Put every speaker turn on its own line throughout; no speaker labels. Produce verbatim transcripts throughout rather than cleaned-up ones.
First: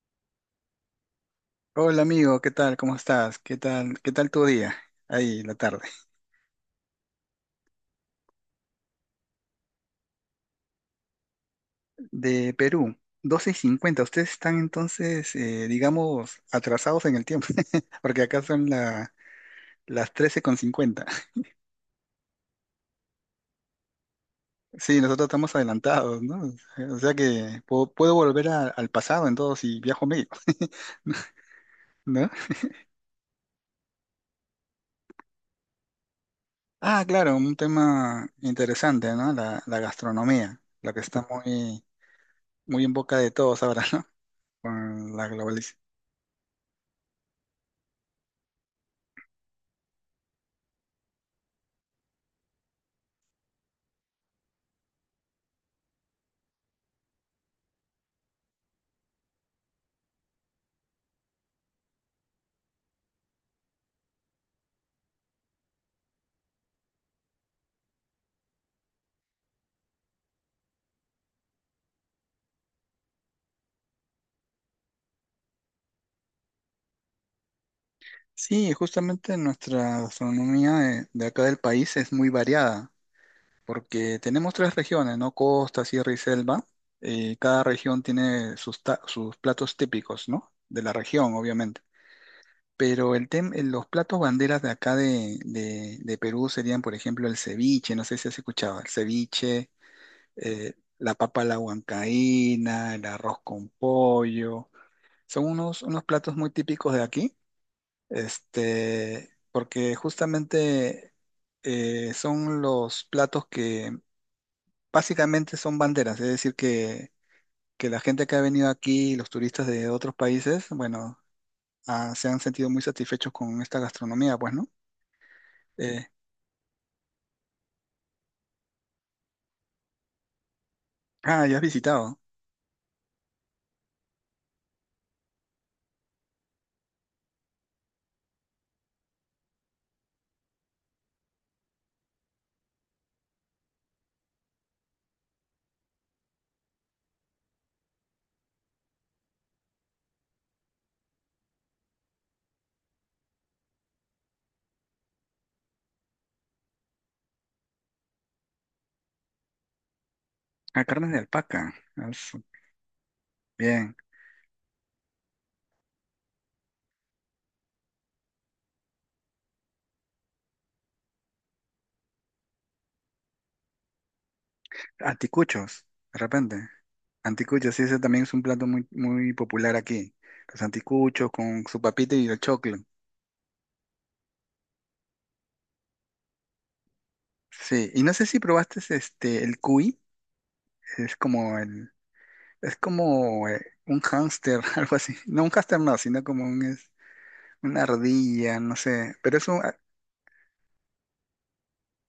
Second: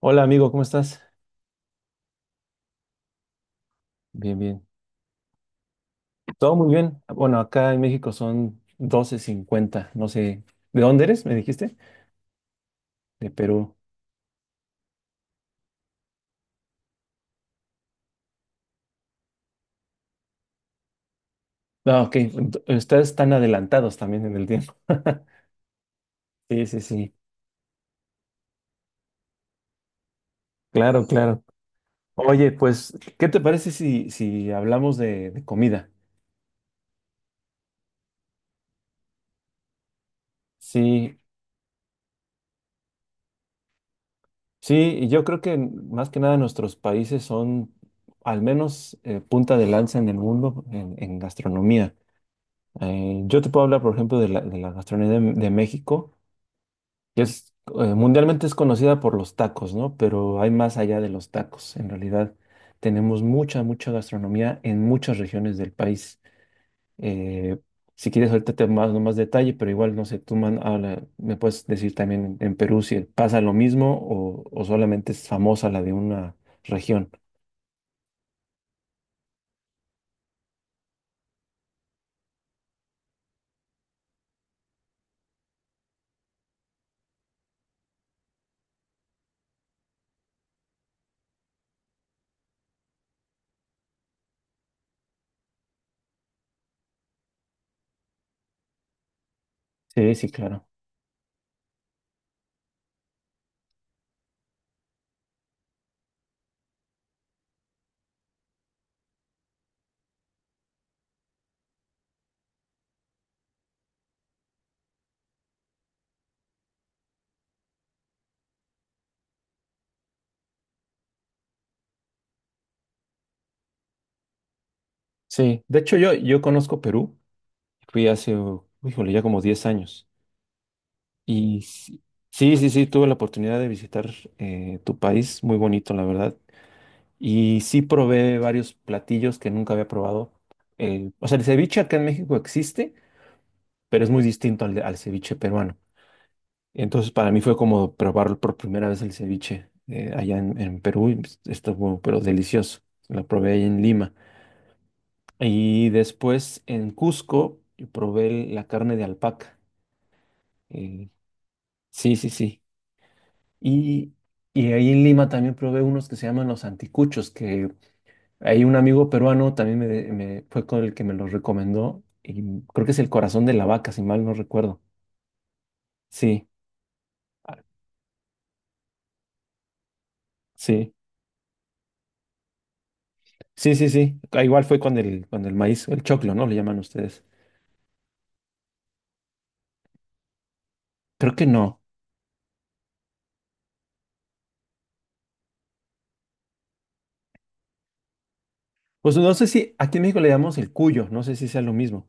Hola amigo, ¿cómo estás?
Hola amigo, ¿qué tal? ¿Cómo estás? ¿Qué tal? ¿Qué tal
Bien,
tu
bien.
día? Ahí, la tarde.
Todo muy bien. Bueno, acá en México son doce cincuenta. No sé, ¿de dónde eres? ¿Me dijiste?
De Perú,
De
doce y
Perú.
cincuenta. Ustedes están entonces, eh, digamos, atrasados en el tiempo, porque acá son la- las trece con cincuenta.
Ah, ok. Ent- Ustedes están adelantados también en el tiempo.
Sí, nosotros estamos adelantados, ¿no?
Sí, sí,
O sea
sí.
que puedo, puedo volver a- al pasado en todo si viajo medio,
Claro, claro.
¿no?
Oye, pues, ¿qué te parece si, si hablamos de, de comida?
Ah, claro, un tema interesante, ¿no? La, la gastronomía, la que
Sí,
está muy, muy en boca de todos ahora, ¿no?
sí, y
Con
yo
la
creo que
globalización.
más que nada nuestros países son al menos eh, punta de lanza en el mundo en, en gastronomía. Eh, yo te puedo hablar, por ejemplo, de la, de la gastronomía de, de México que es eh, mundialmente es conocida por los tacos, ¿no? Pero hay más allá de los tacos. En realidad tenemos mucha, mucha gastronomía en muchas regiones del país. Eh, si quieres, ahorita te mando más detalle, pero igual, no sé, tú man- habla- me puedes decir también en Perú si pasa lo mismo o, o solamente es famosa la de una región.
Sí, justamente nuestra gastronomía de, de acá del país es muy variada, porque tenemos tres regiones, ¿no? Costa, Sierra y Selva. Y cada región tiene sus, ta- sus platos típicos, ¿no? De la región, obviamente. Pero el tem- eh, los platos banderas de acá de, de- de Perú serían, por ejemplo, el ceviche, no sé si has escuchado, el ceviche,
Sí, sí, claro.
eh, la papa a la huancaína, el arroz con pollo. Son unos, unos platos muy típicos de aquí este, porque justamente eh, son los platos que básicamente son banderas, es decir, que, que la gente que ha venido aquí, los turistas de otros países, bueno, ah, se han sentido muy satisfechos con esta gastronomía, pues, ¿no?
Sí, de hecho
Eh,
yo, yo conozco Perú, fui hace, uh, híjole, ya como diez años.
ah, ya
Y
has
sí,
visitado.
sí, sí, sí, tuve la oportunidad de visitar eh, tu país, muy bonito, la verdad. Y sí probé varios platillos que nunca había probado. El- o sea, el ceviche acá en México existe, pero es muy distinto al, de- al ceviche peruano. Entonces, para mí fue como probar por primera vez el ceviche eh, allá en, en Perú. Y, pues, estuvo, pero delicioso. Lo probé ahí en Lima. Y después en Cusco probé la carne de alpaca.
A
Eh,
carnes de alpaca. Ah,
sí, sí,
su-
sí.
Bien.
Y, y ahí en Lima también probé unos que se llaman los anticuchos, que hay un amigo peruano también me, me- fue con el que me los recomendó. Y creo que es el corazón de la vaca, si mal no recuerdo.
Anticuchos, de
Sí.
repente.
Ah,
Anticuchos, sí, ese también es un plato muy, muy popular aquí. Los
sí,
anticuchos con su papita y el choclo.
sí, sí, sí. Ah, igual fue con el, con el maíz, el choclo, ¿no? Le llaman ustedes.
Sí, y no sé si probaste este, el cuy. Es
Creo que
como
no.
el, es como eh, un hámster, algo así. No, un hámster no, sino como un, es, una ardilla, no sé.
Pues no
Pero
sé
es un,
si aquí en México le llamamos el cuyo, no sé si sea lo mismo.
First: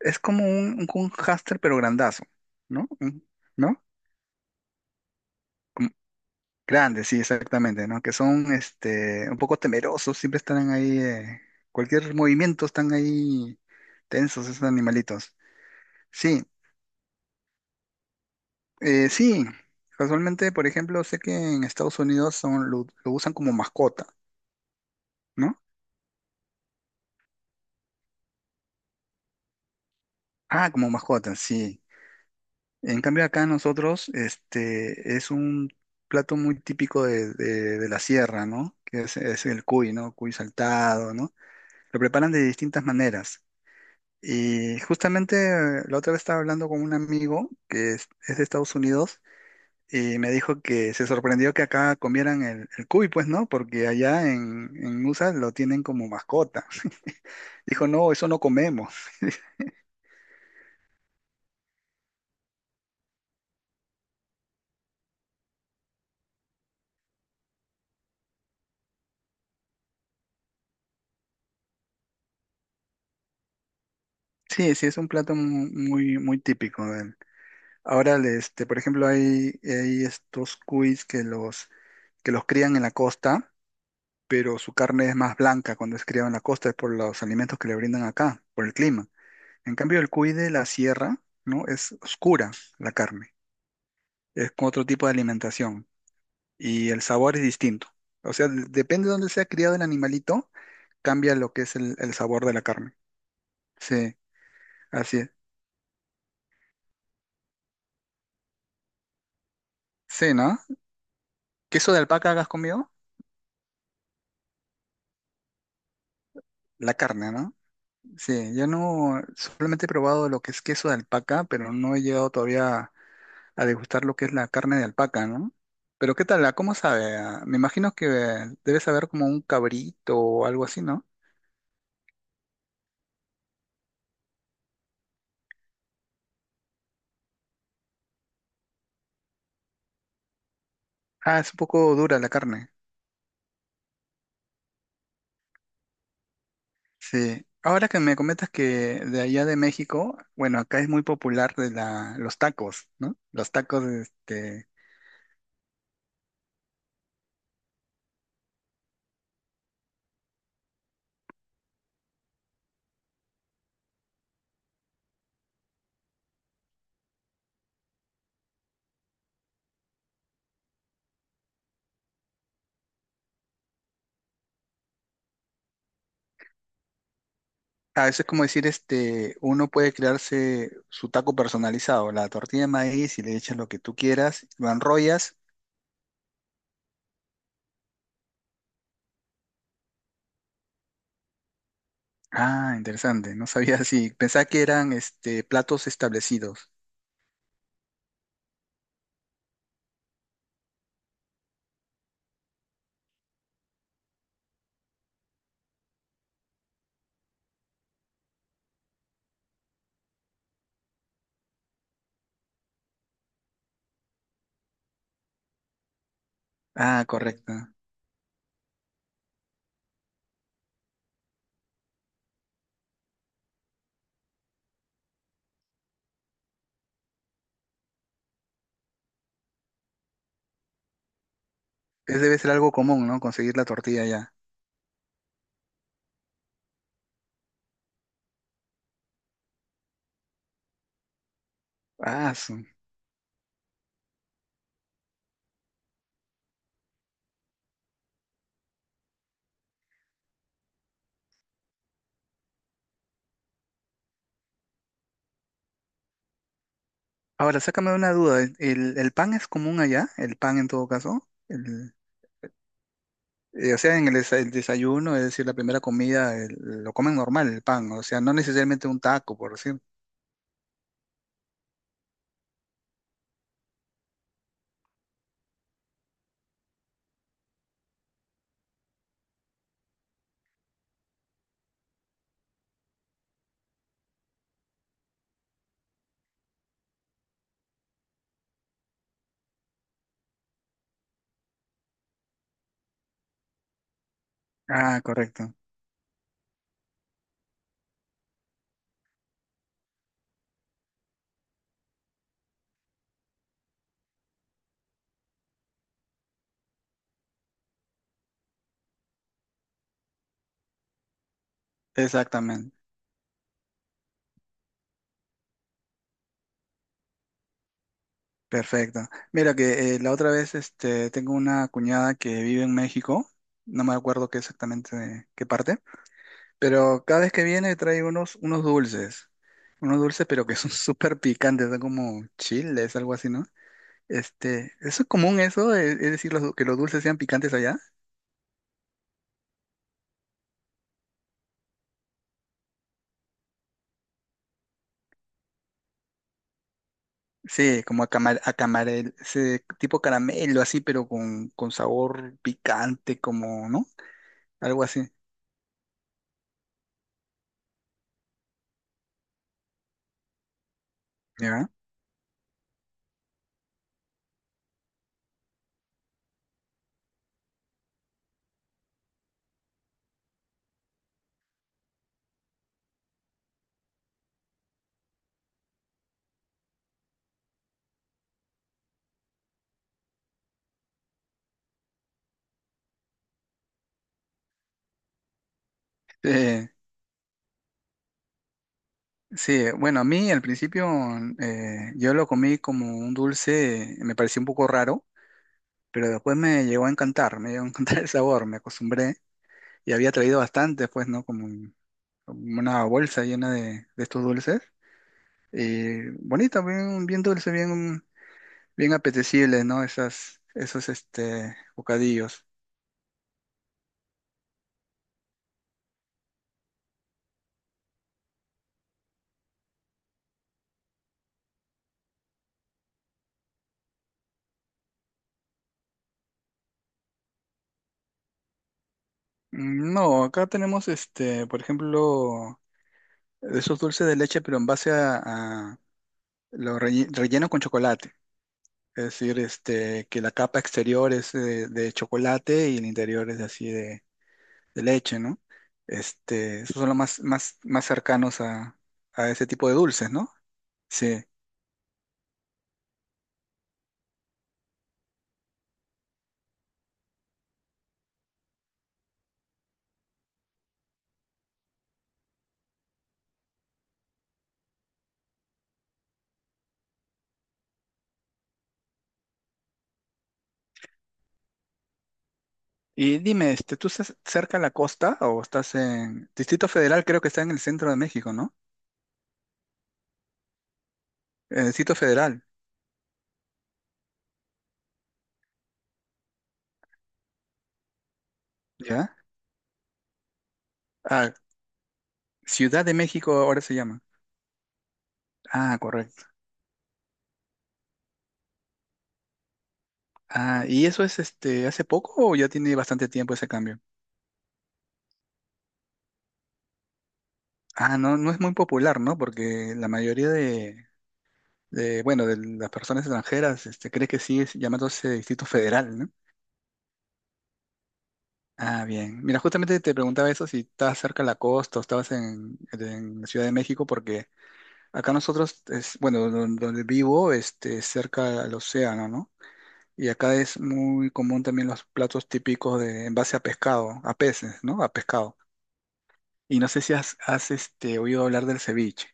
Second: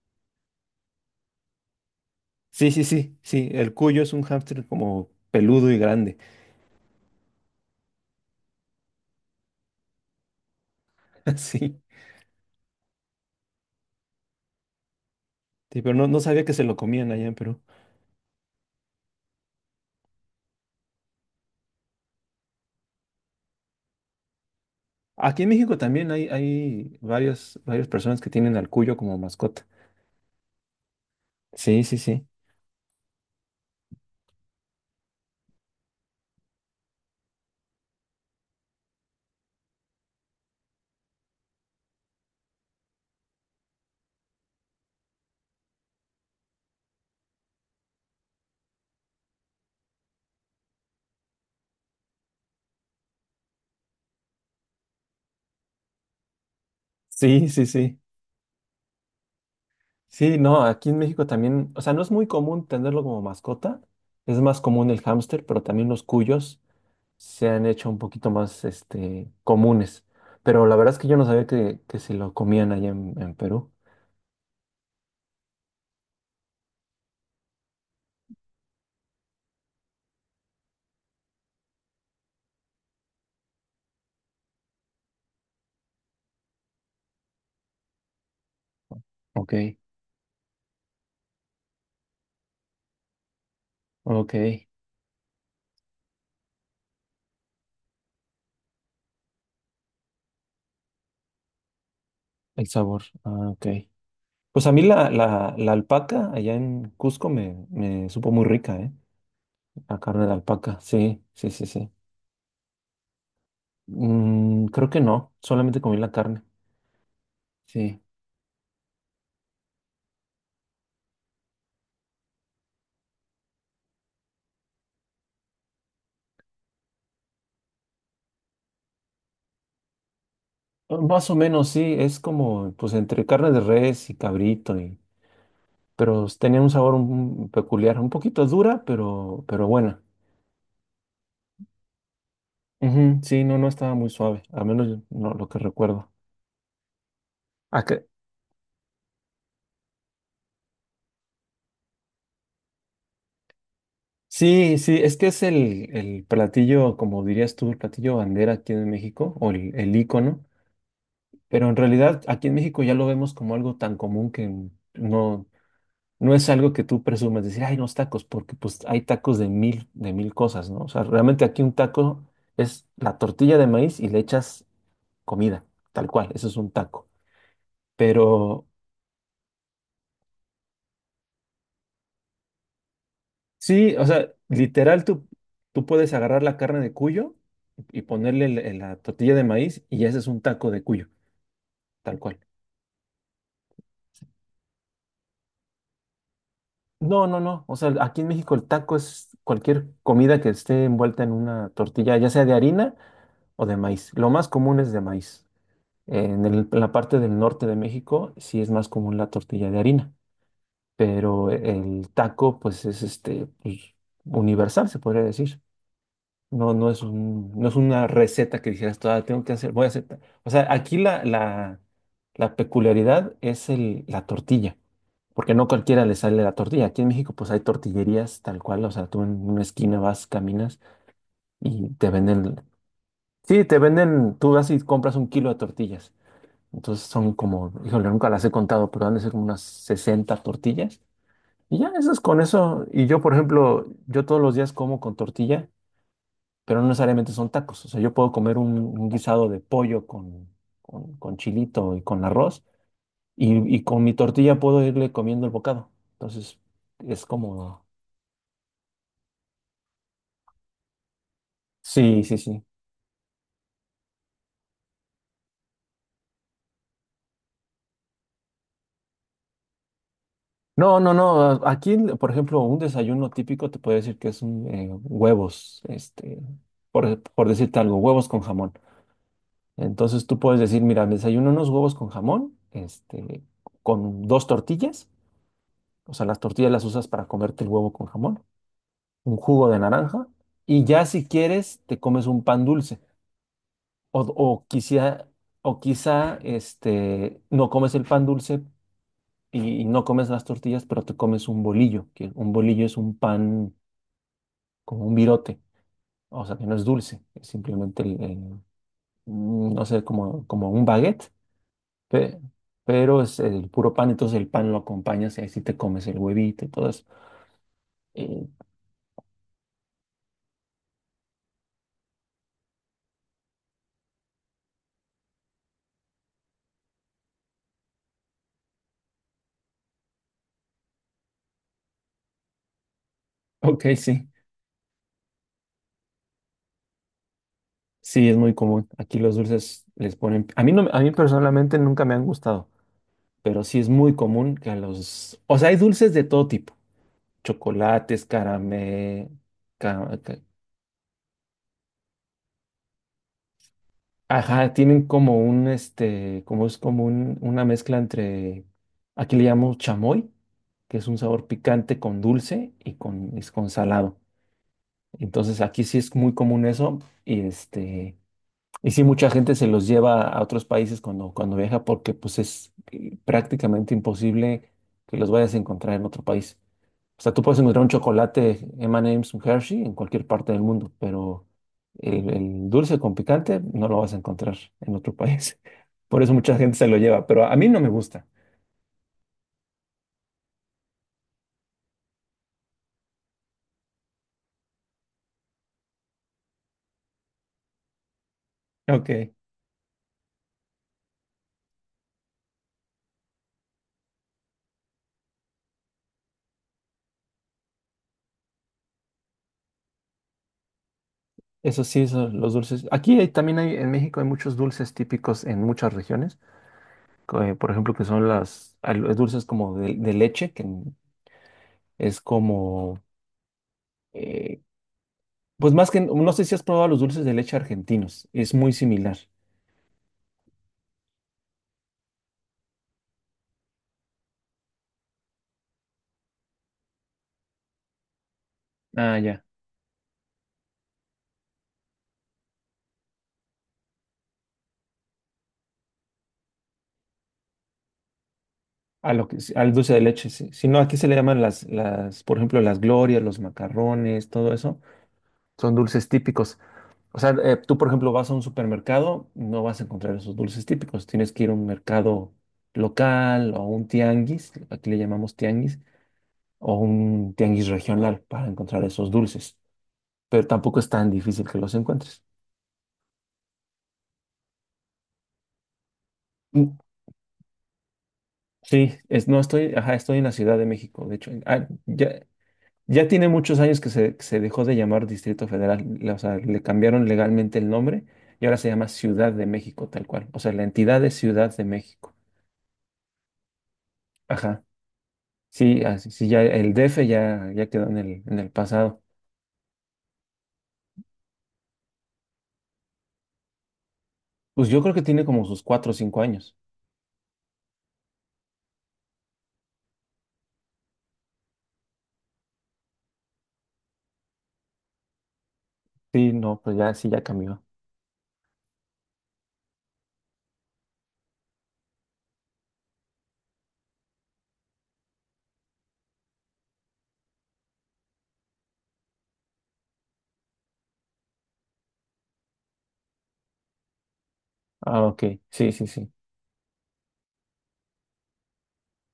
es como un, un, un hámster, pero grandazo,
Sí, sí,
¿no?
sí,
Un-
sí. El
¿No?
cuyo es un hámster como peludo y
Como-
grande.
grande, sí, exactamente, ¿no? Que son este, un poco temerosos, siempre están ahí, eh,
Sí,
cualquier movimiento están ahí tensos esos animalitos.
sí, pero no, no
Sí,
sabía que se lo comían allá en Perú.
eh, sí. Casualmente, por ejemplo, sé que en Estados Unidos son, lo, lo usan como mascota,
Aquí en
¿no?
México también hay, hay varias, varias personas que tienen al cuyo como mascota.
Ah, como mascota, sí.
Sí, sí, sí.
En cambio acá nosotros, este, es un plato muy típico de, de- de la sierra, ¿no? Que es, es el cuy, ¿no? Cuy saltado, ¿no? Lo preparan de distintas maneras. Y justamente eh, la otra vez estaba hablando con un amigo que es, es de Estados Unidos y me dijo que se sorprendió que acá comieran el, el cuy, pues, ¿no? Porque allá en, en U S A lo tienen como mascota.
Sí, sí,
Dijo,
sí.
no, eso no comemos.
Sí, no, aquí en México también, o sea, no es muy común tenerlo como mascota, es más común el hámster, pero también los cuyos se han hecho un poquito más, este, comunes. Pero la verdad es que yo no sabía que, que se lo comían allá en, en Perú.
Sí, sí, es un plato mu- muy, muy típico. Ahora, le- este, por ejemplo, hay, hay estos cuis que los, que los crían en la costa, pero su carne es más blanca cuando es criado en la costa, es por los alimentos que le brindan acá, por el clima.
Ok,
En cambio, el cuy de la sierra, ¿no? Es oscura la carne,
ok.
es con otro tipo de alimentación y el sabor es distinto. O sea, de- depende de dónde sea criado el animalito, cambia lo que es el, el sabor de la
El
carne.
sabor, ah, ok.
Sí,
Pues a mí la,
así es.
la, la alpaca allá en Cusco me, me supo muy rica, ¿eh? La carne de
Sí, ¿no?
alpaca, sí, sí, sí, sí.
¿Queso de alpaca hagas conmigo?
Mm, creo que no, solamente comí la carne.
La carne, ¿no?
Sí.
Sí, yo no, solamente he probado lo que es queso de alpaca, pero no he llegado todavía a degustar lo que es la carne de alpaca, ¿no? Pero ¿qué tal? ¿A ¿Cómo sabe? Ah, me imagino que debe saber como un cabrito o algo así, ¿no?
Más o menos, sí, es como, pues, entre carne de res y cabrito, y, pero tenía un sabor un- peculiar, un poquito dura, pero, pero buena.
Ah, es un poco dura la carne.
Ujú, sí, no, no estaba muy suave, al menos yo- no, lo que recuerdo.
Sí.
Ah,
Ahora que
que-
me comentas que de allá de México, bueno, acá es muy popular de la, los tacos, ¿no? Los tacos, este,
Sí, sí, es que es el, el platillo, como dirías tú, el platillo bandera aquí en México, o el, el ícono, pero en realidad aquí en México ya lo vemos como algo tan común que no. No es algo que tú presumas, decir, ay, unos tacos, porque pues hay tacos de mil, de mil cosas, ¿no? O sea, realmente aquí un taco es la tortilla de maíz y le echas comida, tal cual, eso es un taco.
a veces como decir,
Pero
este, uno puede crearse su taco personalizado, la tortilla de maíz y le echas lo que
sí,
tú
o sea,
quieras, lo
literal, tú,
enrollas.
tú puedes agarrar la carne de cuyo y ponerle el- el- la tortilla de maíz y ese es un taco de cuyo, tal cual.
Ah, interesante. No sabía así. Pensaba que eran este, platos establecidos.
No, no, no, o sea, aquí en México el taco es cualquier comida que esté envuelta en una tortilla, ya sea de harina o de maíz. Lo más común es de maíz. En el- en la parte del norte de México sí es más común la tortilla de harina, pero el taco pues es este pues, universal, se podría decir. No, no es
Ah,
un,
correcto.
no es una receta que dijeras, "Ah, tengo que hacer, voy a hacer. ta-". O sea, aquí la, la, la peculiaridad es el, la tortilla, porque no cualquiera le sale la tortilla. Aquí en México pues hay tortillerías tal cual, o sea, tú en una esquina vas, caminas y te
Es, debe ser
venden,
algo común, ¿no? Conseguir la
sí, te
tortilla ya.
venden, tú vas y compras un kilo de tortillas. Entonces son como, híjole, nunca las he contado, pero han de ser como unas sesenta tortillas. Y ya, eso es
Ah,
con
su.
eso. Y yo, por ejemplo, yo todos los días como con tortilla, pero no necesariamente son tacos. O sea, yo puedo comer un, un guisado de pollo con, con, con chilito y con arroz, y, y con mi tortilla puedo irle comiendo el bocado. Entonces, es
Ahora,
como.
sácame una duda. ¿El, el- el pan es común allá? ¿El pan en todo caso? El-
Sí, sí, sí.
eh, o sea, en el, desa- el desayuno, es decir, la primera comida, el- lo comen normal el pan. O sea, no necesariamente un taco, por decir.
No, no, no. a- Aquí, por ejemplo, un desayuno típico te puede decir que es un, eh, huevos, este, por, por decirte algo, huevos con jamón. Entonces tú puedes decir, mira, me desayuno unos huevos con jamón, este, con dos tortillas, o sea, las tortillas las usas para comerte el huevo con jamón, un jugo de naranja, y ya si quieres te comes un pan dulce, o, o
Ah,
quizá,
correcto.
o quizá, este, no comes el pan dulce y, y no comes las tortillas, pero te comes un bolillo, que un bolillo es un pan como un virote, o sea, que no es dulce, es simplemente, el- el, mm, no sé, como, como un baguette. Pe-
Exactamente.
pero es el puro pan, entonces el pan lo acompañas y ahí sí te comes el huevito y todo eso. Eh,
Perfecto. Mira que eh, la otra vez este, tengo una cuñada que vive en México. No me acuerdo qué exactamente qué parte. Pero cada vez que viene trae unos, unos dulces. Unos dulces, pero que son súper picantes, son como chiles, algo así, ¿no?
ok, sí,
Este, ¿eso es común eso? ¿Es, es decir, los- que los dulces sean picantes allá?
sí, es muy común. Aquí los dulces les ponen. A mí, no, me- a mí personalmente nunca me han gustado, pero sí es muy común que a los. O sea, hay dulces de todo tipo.
Sí, como a
Chocolates,
camar, a camarel,
caramel.
ese tipo
ca- ca-
caramelo así, pero con, con sabor picante, como, ¿no?
Ajá,
Algo
tienen
así,
como un, este, como es como un- una mezcla entre. Aquí le llamamos chamoy, que es un sabor
¿ya?
picante con dulce y con, es con salado. Entonces aquí sí es muy común eso y este y sí mucha gente se los lleva a otros países cuando cuando viaja porque pues es eh, prácticamente imposible que los vayas a encontrar en otro país. O sea, tú puedes encontrar un chocolate eme y eme's, un Hershey en cualquier parte del mundo, pero el, el dulce con picante no lo vas a encontrar en otro país. Por eso mucha
Eh,
gente se lo lleva, pero a mí no me gusta.
sí, bueno, a mí al principio eh, yo lo comí como un dulce, me pareció un poco raro, pero después me llegó a encantar, me llegó a encantar el sabor, me acostumbré.
Ok,
Y había traído bastante, pues, ¿no? Como, un- como una bolsa llena de, de estos dulces. Y bonita, bien, bien dulce, bien, bien apetecible, ¿no? Esas, esos, este,
eso sí, eso,
bocadillos.
los dulces. Aquí hay- también hay, en México hay muchos dulces típicos en muchas regiones. Eh, por ejemplo, que son las al- dulces como de, de leche, que es como, eh, pues más que, no sé si has probado los dulces de leche argentinos, es muy similar.
Mm, no, acá tenemos, este, por ejemplo, esos dulces de leche, pero en base a, a lo relle- relleno con chocolate. Es
Ah,
decir,
ya.
este, que la capa exterior es eh, de chocolate y el interior es así de, de leche, ¿no? Este, esos son los más, más, más cercanos a,
a lo
a
que,
ese tipo
al
de
dulce de
dulces, ¿no?
leche, sí. Si no, aquí se le
Sí.
llaman las, las, por ejemplo, las glorias, los macarrones, todo eso, son dulces típicos. O sea, eh, tú, por ejemplo, vas a un supermercado, no vas a encontrar esos dulces típicos, tienes que ir a un mercado local o a un tianguis, aquí le llamamos tianguis o un tianguis regional para encontrar esos dulces, pero tampoco es tan difícil que los encuentres.
Y dime, este, ¿tú estás cerca a la costa o estás en Distrito
Mm,
Federal? Creo que está en el centro de México, ¿no?
sí, es, no estoy, ajá, estoy en la Ciudad de México, de hecho, en-
En
ah,
el Distrito
ya,
Federal,
ya tiene muchos años que se, que se dejó de llamar Distrito Federal, la- o sea, le cambiaron legalmente el nombre y ahora se llama
¿ya?
Ciudad de México, tal cual, o sea, la entidad es
Ah,
Ciudad de México,
Ciudad de México ahora se llama.
ajá,
Ah,
sí, así,
correcto.
sí, ya el D F ya, ya quedó en el, en el pasado,
Ah, ¿y eso es este hace poco o ya tiene bastante tiempo ese cambio?
pues yo creo que tiene como sus cuatro o cinco años,
Ah, no, no es muy popular, ¿no? Porque la mayoría de, de, bueno, de las personas extranjeras este, cree que sigue llamándose Distrito Federal, ¿no?
sí, no, pues ya, sí, ya cambió,
Ah, bien. Mira, justamente te preguntaba eso, si estabas cerca de la costa o estabas en, en la Ciudad de México, porque acá nosotros, es, bueno, don- donde vivo, este, es cerca al océano, ¿no? Y acá es muy común también los platos típicos de, en base a pescado, a peces, ¿no? A
ah, ok,
pescado.
sí, sí, sí.
Y no sé si has, has, este, oído hablar del ceviche,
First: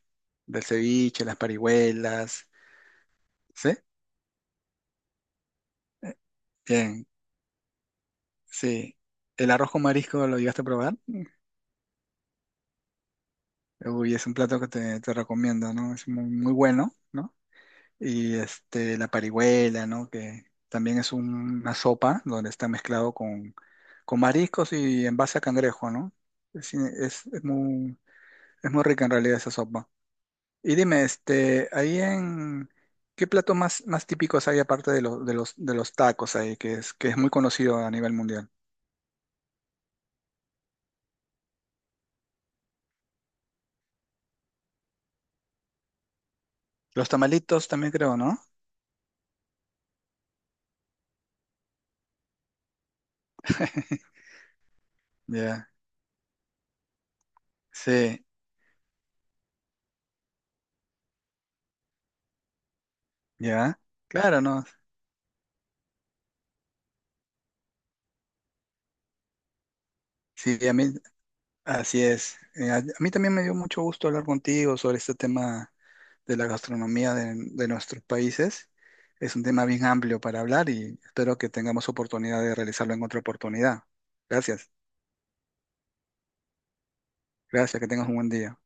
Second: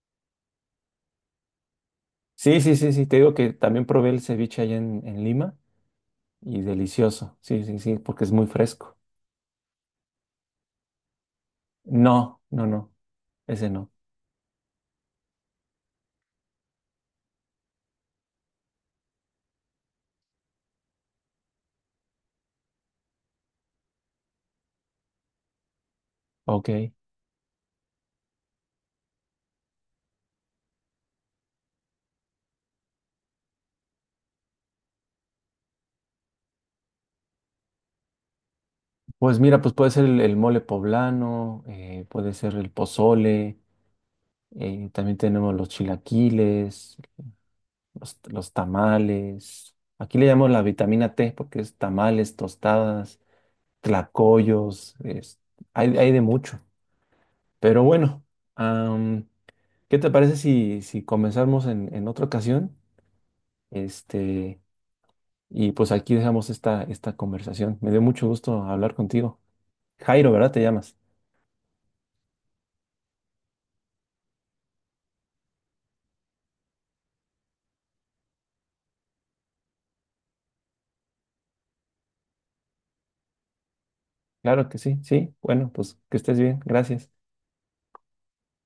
del ceviche, las parihuelas,
Sí, sí, sí, sí, te digo que
¿sí?
también probé el ceviche allá en, en Lima y
Bien,
delicioso. Sí, sí, sí, porque es muy
sí.
fresco.
¿El arroz con marisco lo llegaste a probar?
No, no, no, ese no.
Uy, es un plato que te, te recomiendo, ¿no? Es muy, muy bueno, ¿no? Y este, la parihuela, ¿no? Que también es un- una sopa donde está mezclado con, con mariscos y en base a cangrejo, ¿no? Es,
Ok.
es- es muy, es muy rica en realidad esa sopa. Y dime, este, ahí en, ¿qué platos más, más típicos hay aparte de, los de los, de los tacos ahí, que es, que es muy conocido a nivel mundial?
Pues mira, pues puede ser el, el mole poblano, eh, puede ser el pozole, eh, también tenemos los chilaquiles,
Los tamalitos también creo,
los,
¿no?
los tamales. Aquí le llamamos la vitamina T porque es tamales, tostadas, tlacoyos, es-
Ya,
hay, hay de mucho. Pero bueno,
sí,
¿qué te parece si, si comenzamos en, en otra ocasión?
ya. Claro,
Este,
¿no?
y pues aquí dejamos esta, esta conversación. Me dio mucho gusto hablar contigo. Jairo, ¿verdad?
Sí,
Te
a mí.
llamas.
Así es. Eh, a, a mí también me dio mucho gusto hablar contigo sobre este tema de la gastronomía de, de nuestros países. Es un tema bien amplio para hablar y espero que tengamos oportunidad de realizarlo en otra oportunidad.
Claro
Gracias.
que sí, sí. Bueno, pues que estés bien. Gracias.
Gracias, que tengas un buen día.